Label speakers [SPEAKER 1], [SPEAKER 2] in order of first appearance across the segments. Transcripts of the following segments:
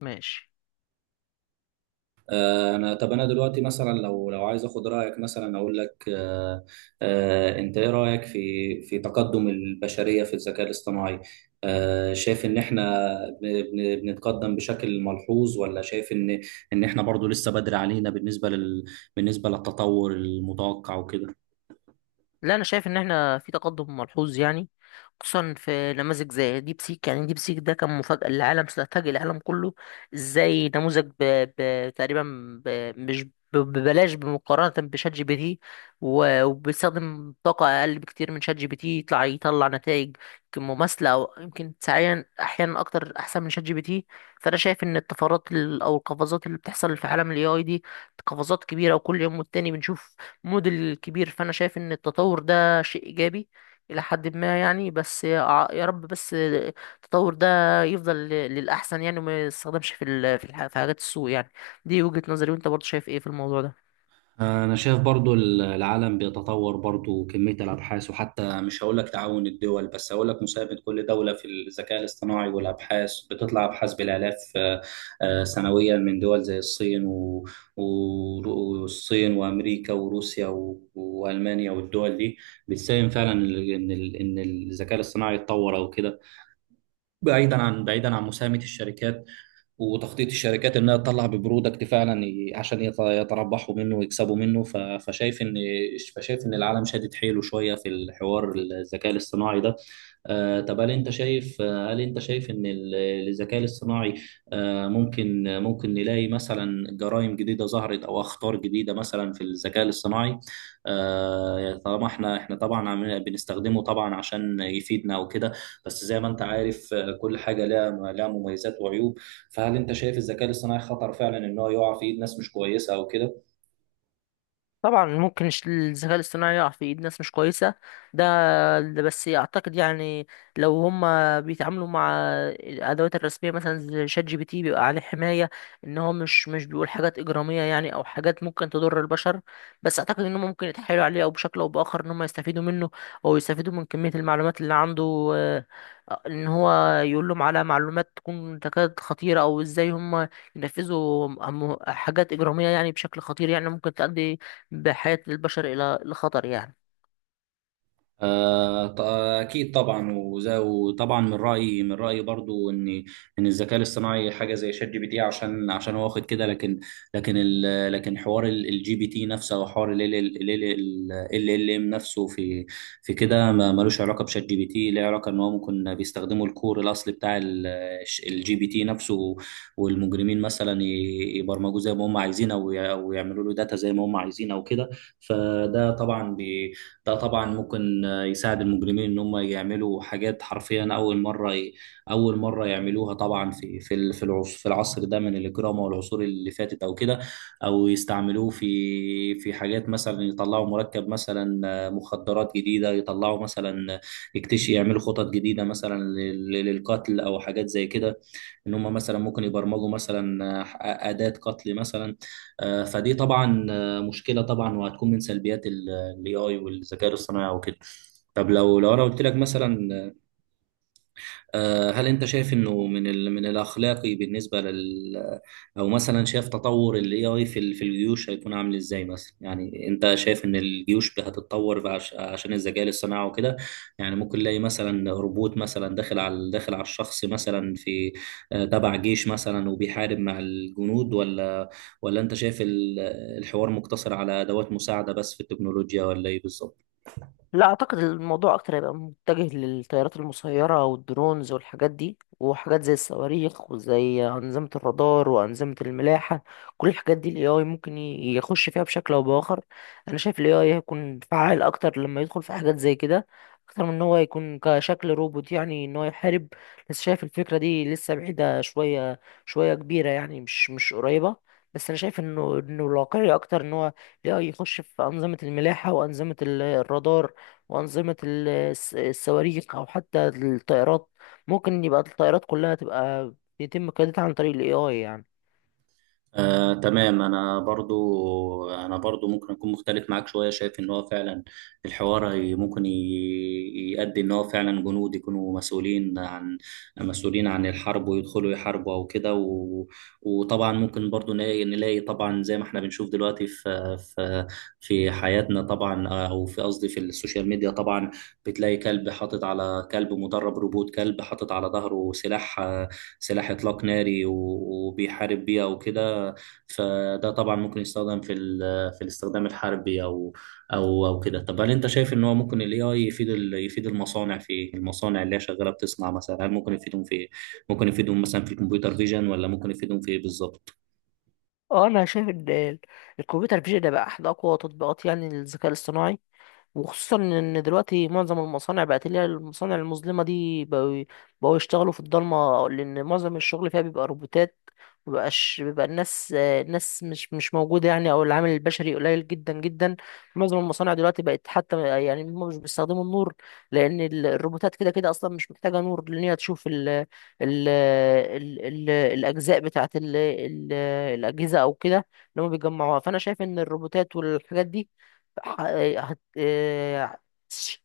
[SPEAKER 1] ماشي.
[SPEAKER 2] طب انا دلوقتي مثلا لو عايز اخد رايك، مثلا اقول لك انت ايه رايك في تقدم البشريه في الذكاء الاصطناعي؟ شايف ان احنا بنتقدم بشكل ملحوظ، ولا شايف ان ان احنا برضو لسه بدري علينا بالنسبه للتطور المتوقع وكده؟
[SPEAKER 1] لا، انا شايف ان احنا في تقدم ملحوظ يعني، خصوصا في نماذج زي ديب سيك. يعني ديب سيك ده كان مفاجأة للعالم، فاجئ العالم كله. ازاي نموذج تقريبا مش ببلاش بمقارنة بشات جي بي تي، وبيستخدم طاقة أقل بكتير من شات جي بي تي، يطلع نتائج يمكن مماثلة أو يمكن ساعيا أحيانا أكتر أحسن من شات جي بي تي. فأنا شايف إن الطفرات أو القفزات اللي بتحصل في عالم ال AI دي قفزات كبيرة، وكل يوم والتاني بنشوف موديل كبير. فانا شايف ان التطور ده شيء ايجابي الى حد ما يعني، بس يا رب بس التطور ده يفضل للاحسن يعني، وما يستخدمش في ال- في الح- في حاجات السوء يعني. دي وجهة نظري، وانت برضه شايف ايه في الموضوع ده؟
[SPEAKER 2] أنا شايف برضو العالم بيتطور، برضو كمية الأبحاث، وحتى مش هقول لك تعاون الدول، بس هقول لك مساهمة كل دولة في الذكاء الاصطناعي، والأبحاث بتطلع أبحاث بالآلاف سنويا، من دول زي الصين والصين وأمريكا وروسيا وألمانيا، والدول دي بتساهم فعلا إن الذكاء الاصطناعي يتطور أو كده، بعيدا عن مساهمة الشركات، وتخطيط الشركات انها تطلع ببرودكت فعلا، عشان يتربحوا منه ويكسبوا منه، فشايف ان العالم شادد حيله شويه في الحوار الذكاء الاصطناعي ده. طب، هل انت شايف ان الذكاء الاصطناعي ممكن نلاقي مثلا جرائم جديده ظهرت، او اخطار جديده مثلا في الذكاء الاصطناعي؟ طالما احنا طبعا بنستخدمه، طبعا عشان يفيدنا وكده، بس زي ما انت عارف كل حاجه لها مميزات وعيوب، فهل انت شايف الذكاء الاصطناعي خطر فعلا ان هو يقع في ايد ناس مش كويسه او كده؟
[SPEAKER 1] طبعا ممكن الذكاء الاصطناعي يقع في ايد ناس مش كويسه. ده ده بس اعتقد يعني، لو هم بيتعاملوا مع الادوات الرسميه مثلا زي شات جي بي تي، بيبقى عليه حمايه ان هو مش بيقول حاجات اجراميه يعني، او حاجات ممكن تضر البشر. بس اعتقد ان هم ممكن يتحايلوا عليه، او بشكل او باخر ان هم يستفيدوا منه، او يستفيدوا من كميه المعلومات اللي عنده، ان هو يقول لهم على معلومات تكون تكاد خطيره، او ازاي هم ينفذوا حاجات اجراميه يعني بشكل خطير، يعني ممكن تؤدي بحياة البشر إلى الخطر يعني.
[SPEAKER 2] آه، ط- أكيد طبعا، وطبعا من رأيي برضو إن الذكاء الاصطناعي حاجة زي شات جي بي تي، عشان هو واخد كده، لكن، لكن ال لكن حوار الجي بي تي نفسه، أو حوار ال ام نفسه في، كده ملوش علاقة بشات جي بي تي، ليه علاقة إن هو ممكن بيستخدموا الكور الأصلي بتاع الجي بي تي نفسه، والمجرمين مثلا يبرمجوه زي ما هم عايزين، أو أو يعملوا له داتا زي ما هم عايزين أو كده. فده طبعا ده طبعا ممكن يساعد المجرمين ان هم يعملوا حاجات حرفيا اول مره يعملوها، طبعا في العصر ده من الاجرام، والعصور اللي فاتت او كده، او يستعملوه في حاجات، مثلا يطلعوا مركب، مثلا مخدرات جديده يطلعوا، مثلا يكتشف، يعملوا خطط جديده مثلا للقتل او حاجات زي كده، ان هم مثلا ممكن يبرمجوا مثلا اداه قتل مثلا. فدي طبعا مشكله طبعا، وهتكون من سلبيات الاي اي والذكاء الاصطناعي وكده. طب لو انا قلت لك مثلا، هل انت شايف انه من من الاخلاقي بالنسبه لل او مثلا شايف تطور الاي اي في في الجيوش هيكون عامل ازاي مثلا؟ يعني انت شايف ان الجيوش هتتطور عشان الذكاء الاصطناعي وكده؟ يعني ممكن نلاقي مثلا روبوت، مثلا داخل على الشخص مثلا في تبع جيش مثلا، وبيحارب مع الجنود، ولا انت شايف الحوار مقتصر على ادوات مساعده بس في التكنولوجيا، ولا ايه بالظبط؟
[SPEAKER 1] لا، اعتقد الموضوع اكتر هيبقى متجه للطيارات المسيره والدرونز والحاجات دي، وحاجات زي الصواريخ، وزي انظمه الرادار، وانظمه الملاحه. كل الحاجات دي الاي اي ممكن يخش فيها بشكل او باخر. انا شايف الاي اي هيكون فعال اكتر لما يدخل في حاجات زي كده، اكتر من ان هو يكون كشكل روبوت يعني ان هو يحارب. بس شايف الفكره دي لسه بعيده شويه، شويه كبيره يعني، مش قريبه. بس انا شايف انه الواقعي اكتر ان هو الاي اي يخش في انظمه الملاحه، وانظمه الرادار، وأنظمة الصواريخ، أو حتى الطائرات. ممكن يبقى الطائرات كلها تبقى بيتم قيادتها عن طريق ال AI يعني.
[SPEAKER 2] تمام، انا برضو ممكن اكون مختلف معاك شويه، شايف ان هو فعلا الحوار ممكن يؤدي ان هو فعلا جنود يكونوا مسؤولين عن، الحرب، ويدخلوا يحاربوا او كده، وطبعا ممكن برضو نلاقي طبعا زي ما احنا بنشوف دلوقتي في في حياتنا طبعا، او في قصدي في السوشيال ميديا طبعا، بتلاقي كلب مدرب روبوت كلب حاطط على ظهره سلاح اطلاق ناري، وبيحارب بيه او كده، فده طبعا ممكن يستخدم في في الاستخدام الحربي، او كده. طب هل انت شايف ان هو ممكن الاي اي يفيد يفيد المصانع في إيه؟ المصانع اللي هي شغاله بتصنع مثلا، هل ممكن يفيدهم في إيه؟ ممكن يفيدهم مثلا في الكمبيوتر فيجن، ولا ممكن يفيدهم في ايه بالظبط؟
[SPEAKER 1] اه، انا شايف ان الكمبيوتر فيجن ده بقى احد اقوى تطبيقات يعني الذكاء الاصطناعي. وخصوصا ان دلوقتي معظم المصانع بقت، اللي هي المصانع المظلمه دي، بقوا يشتغلوا في الضلمه، لان معظم الشغل فيها بيبقى روبوتات، مبقاش بيبقى الناس. الناس مش موجوده يعني، او العامل البشري قليل جدا جدا. معظم المصانع دلوقتي بقت، حتى يعني هم مش بيستخدموا النور، لان الروبوتات كده كده اصلا مش محتاجه نور، لان هي تشوف ال ال ال ال الاجزاء بتاعت ال ال الاجهزه او كده، اللي هم بيجمعوها. فانا شايف ان الروبوتات والحاجات دي ح- هت- آه،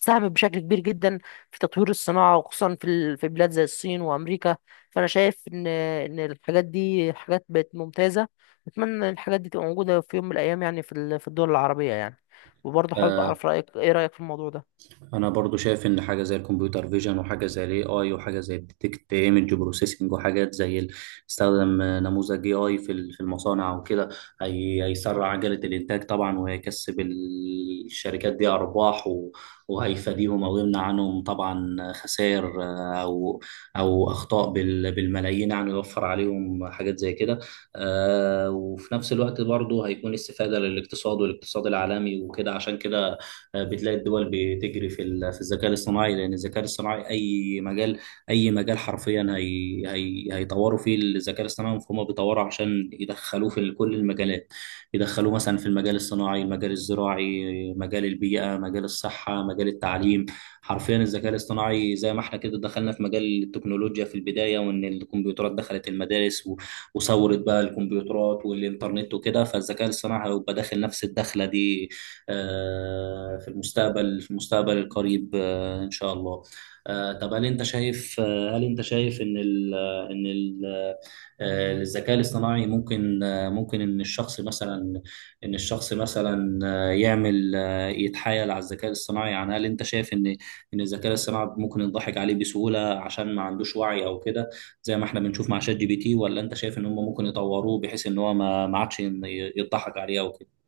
[SPEAKER 1] ساهمت بشكل كبير جدا في تطوير الصناعة، وخصوصا في بلاد زي الصين وأمريكا. فأنا شايف إن الحاجات دي حاجات بقت ممتازة. أتمنى إن الحاجات دي تبقى موجودة في يوم من الأيام يعني، في الدول العربية يعني. وبرضه حابب
[SPEAKER 2] آه،
[SPEAKER 1] أعرف رأيك، إيه رأيك في الموضوع ده؟
[SPEAKER 2] انا برضو شايف ان حاجه زي الكمبيوتر فيجن، وحاجه زي الاي اي، وحاجه زي الديتكت ايمج بروسيسنج، وحاجات زي استخدم نموذج اي اي في في المصانع وكده، هيسرع عجله الانتاج طبعا، وهيكسب الشركات دي ارباح، وهيفاديهم او يمنع عنهم طبعا خسائر، او اخطاء بالملايين، يعني يوفر عليهم حاجات زي كده. وفي نفس الوقت برضو هيكون استفاده للاقتصاد والاقتصاد العالمي وكده، عشان كده بتلاقي الدول بتجري في في الذكاء الاصطناعي، لان الذكاء الاصطناعي اي مجال، حرفيا هي هي هيطوروا فيه الذكاء الاصطناعي، فهم بيطوروا عشان يدخلوه في كل المجالات، يدخلوه مثلا في المجال الصناعي، المجال الزراعي، مجال البيئة، مجال الصحة، مجال التعليم، حرفيا الذكاء الاصطناعي زي ما احنا كده دخلنا في مجال التكنولوجيا في البداية، وان الكمبيوترات دخلت المدارس، وصورت بقى الكمبيوترات والانترنت وكده، فالذكاء الاصطناعي هيبقى داخل نفس الدخلة دي في المستقبل، في المستقبل القريب ان شاء الله. طب، هل انت شايف ان ال آه، ان ال آه، آه، الذكاء الاصطناعي ممكن، ممكن ان الشخص مثلا، آه، يعمل آه، يتحايل على الذكاء الاصطناعي. يعني هل انت شايف ان الذكاء الاصطناعي ممكن يضحك عليه بسهولة، عشان ما عندوش وعي او كده، زي ما احنا بنشوف مع شات جي بي تي؟ ولا انت شايف ان هم ممكن يطوروه بحيث ان هو ما عادش يضحك عليه او كده؟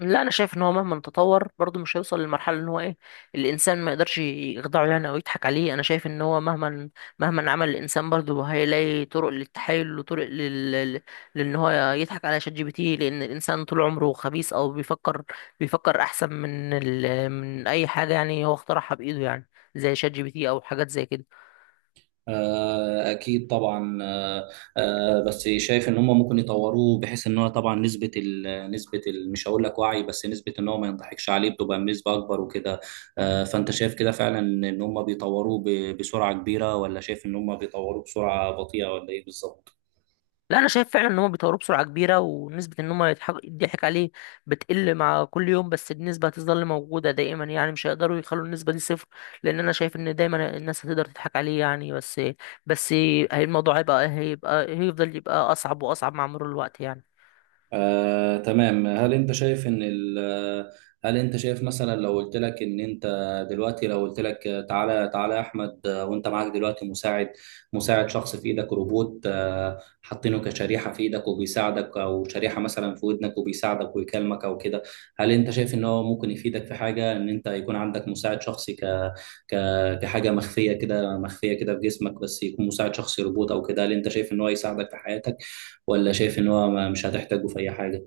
[SPEAKER 1] لا، انا شايف ان هو مهما تطور برضه مش هيوصل للمرحله ان هو ايه، الانسان ما يقدرش يخدعه يعني او يضحك عليه. انا شايف ان هو مهما عمل الانسان برضه هيلاقي طرق للتحايل، وطرق لان هو يضحك على شات جي بي تي، لان الانسان طول عمره خبيث، او بيفكر احسن من اي حاجه يعني هو اخترعها بايده يعني، زي شات جي بي تي او حاجات زي كده.
[SPEAKER 2] أكيد طبعا، بس شايف إن هم ممكن يطوروه بحيث إن هو طبعا نسبة، ال نسبة ال مش هقول لك وعي، بس نسبة إن هو ما ينضحكش عليه بتبقى بنسبة أكبر وكده. فأنت شايف كده فعلا إن هم بيطوروه بسرعة كبيرة، ولا شايف إن هم بيطوروه بسرعة بطيئة، ولا إيه بالظبط؟
[SPEAKER 1] لا، انا شايف فعلا ان هم بيطوروه بسرعه كبيره، ونسبه ان هم يضحك عليه بتقل مع كل يوم. بس النسبه هتظل موجوده دائما يعني، مش هيقدروا يخلوا النسبه دي صفر، لان انا شايف ان دايما الناس هتقدر تضحك عليه يعني. بس الموضوع هيبقى هيفضل يبقى اصعب واصعب مع مرور الوقت يعني.
[SPEAKER 2] تمام. هل انت شايف ان ال آه، هل انت شايف مثلا لو قلت لك تعالى تعالى يا احمد، وانت معاك دلوقتي مساعد شخص في ايدك روبوت، حاطينه كشريحة في ايدك وبيساعدك، او شريحة مثلا في ودنك وبيساعدك ويكلمك او كده، هل انت شايف ان هو ممكن يفيدك في حاجة، ان انت يكون عندك مساعد شخصي ك... كحاجة مخفية كده، في جسمك، بس يكون مساعد شخصي روبوت او كده؟ هل انت شايف ان هو يساعدك في حياتك، ولا شايف ان هو مش هتحتاجه في اي حاجه؟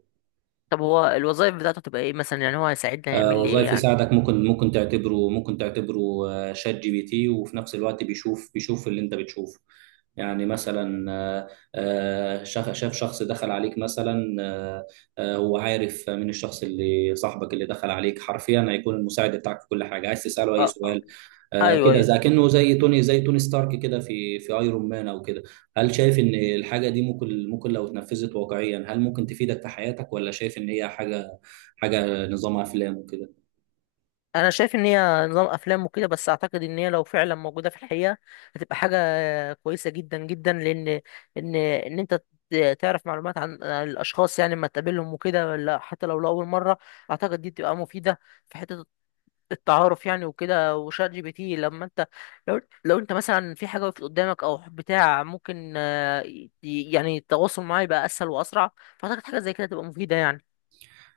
[SPEAKER 1] طب هو الوظائف بتاعته تبقى ايه مثلا؟ يعني هو هيساعدنا يعمل لي ايه
[SPEAKER 2] وظائف
[SPEAKER 1] يعني؟
[SPEAKER 2] يساعدك، ممكن تعتبره شات جي بي تي، وفي نفس الوقت بيشوف اللي انت بتشوفه، يعني مثلا شاف شخص دخل عليك مثلا، هو عارف من الشخص، اللي صاحبك اللي دخل عليك، حرفيا هيكون المساعد بتاعك في كل حاجه، عايز تساله اي
[SPEAKER 1] اه آه.
[SPEAKER 2] سؤال. آه
[SPEAKER 1] ايوه،
[SPEAKER 2] كده،
[SPEAKER 1] ايوه.
[SPEAKER 2] زي كأنه زي توني ستارك كده في ايرون مان او كده. هل شايف ان الحاجه دي ممكن، ممكن لو اتنفذت واقعيا، هل ممكن تفيدك في حياتك، ولا شايف ان هي حاجه، نظام افلام وكده؟
[SPEAKER 1] انا شايف ان هي نظام افلام وكده، بس اعتقد ان هي لو فعلا موجوده في الحقيقه، هتبقى حاجه كويسه جدا جدا. لان ان انت تعرف معلومات عن الاشخاص يعني لما تقابلهم وكده، ولا حتى لو لاول مره، اعتقد دي بتبقى مفيده في حته التعارف يعني وكده. وشات جي بي تي لما انت لو انت مثلا في حاجه وقفت قدامك او بتاع، ممكن يعني التواصل معاه يبقى اسهل واسرع. فاعتقد حاجه زي كده تبقى مفيده يعني.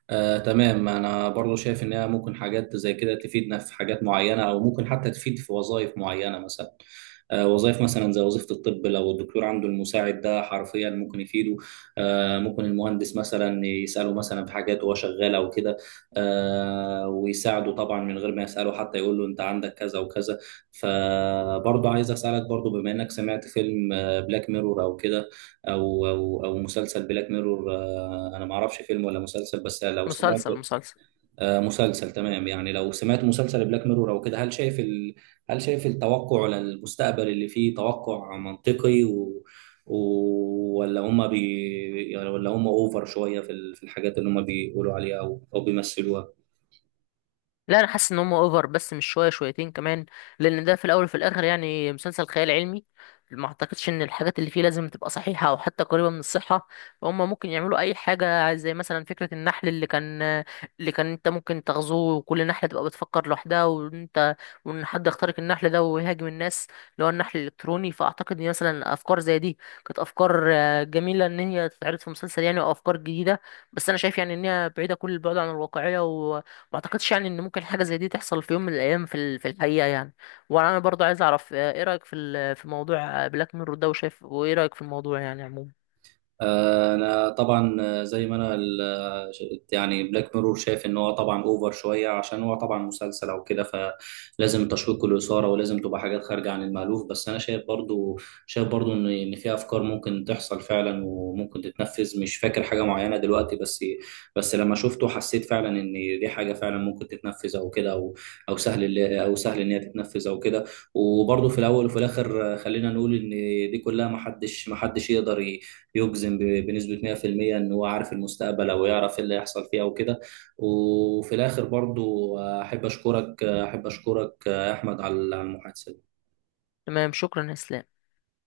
[SPEAKER 2] تمام، انا برضو شايف ان هي ممكن حاجات زي كده تفيدنا في حاجات معينه، او ممكن حتى تفيد في وظائف معينه مثلا، وظائف مثلا زي وظيفه الطب، لو الدكتور عنده المساعد ده حرفيا ممكن يفيده، ممكن المهندس مثلا يساله مثلا في حاجات وهو شغال او كده، ويساعده طبعا من غير ما يساله حتى، يقول له انت عندك كذا وكذا. فبرضو عايز اسالك برضو، بما انك سمعت فيلم بلاك ميرور او كده، او مسلسل بلاك ميرور، انا ما اعرفش فيلم ولا مسلسل، بس لو سمعت
[SPEAKER 1] مسلسل، مسلسل.
[SPEAKER 2] مسلسل، تمام، يعني لو سمعت مسلسل بلاك ميرور او كده، هل شايف هل شايف التوقع للمستقبل اللي فيه توقع منطقي، و... ولا هم بي... يعني ولا هم اوفر شوية في في الحاجات اللي هم بيقولوا عليها، او بيمثلوها؟
[SPEAKER 1] لا، انا حاسس ان هم اوفر، بس مش شويه، شويتين كمان. لان ده في الاول وفي الاخر يعني مسلسل خيال علمي، ما اعتقدش ان الحاجات اللي فيه لازم تبقى صحيحه او حتى قريبه من الصحه. فهم ممكن يعملوا اي حاجه، زي مثلا فكره النحل اللي كان انت ممكن تغزوه، وكل نحله تبقى بتفكر لوحدها، وانت وان حد يخترق النحل ده ويهاجم الناس، اللي هو النحل الالكتروني. فاعتقد ان مثلا افكار زي دي كانت افكار جميله ان هي تتعرض في مسلسل يعني، وافكار جديده. بس انا شايف يعني ان هي بعيده كل البعد عن الواقعيه. ما اعتقدش يعني ان ممكن حاجه زي دي تحصل في يوم من الايام في الحقيقه يعني. وانا برضو عايز اعرف ايه رايك في موضوع بلاك ميرور ده، وشايف وايه رايك في الموضوع يعني عموما؟
[SPEAKER 2] انا طبعا آه، زي ما انا ال- آه، يعني بلاك ميرور شايف ان هو طبعا اوفر شويه، عشان هو طبعا مسلسل او كده، فلازم التشويق والاثاره، ولازم تبقى حاجات خارجه عن المألوف، بس انا شايف برضو، ان في افكار ممكن تحصل فعلا، وممكن تتنفذ، مش فاكر حاجه معينه دلوقتي، بس لما شفته حسيت فعلا ان دي حاجه فعلا ممكن تتنفذ او كده، او او سهل ان هي تتنفذ او كده. وبرضو في الاول وفي الاخر، خلينا نقول ان دي كلها محدش يقدر يجزم بنسبة 100% إن هو عارف المستقبل، أو يعرف إيه اللي هيحصل فيه أو كده. وفي الآخر برضو أحب أشكرك يا أحمد على المحادثة.
[SPEAKER 1] تمام. شكرا يا اسلام.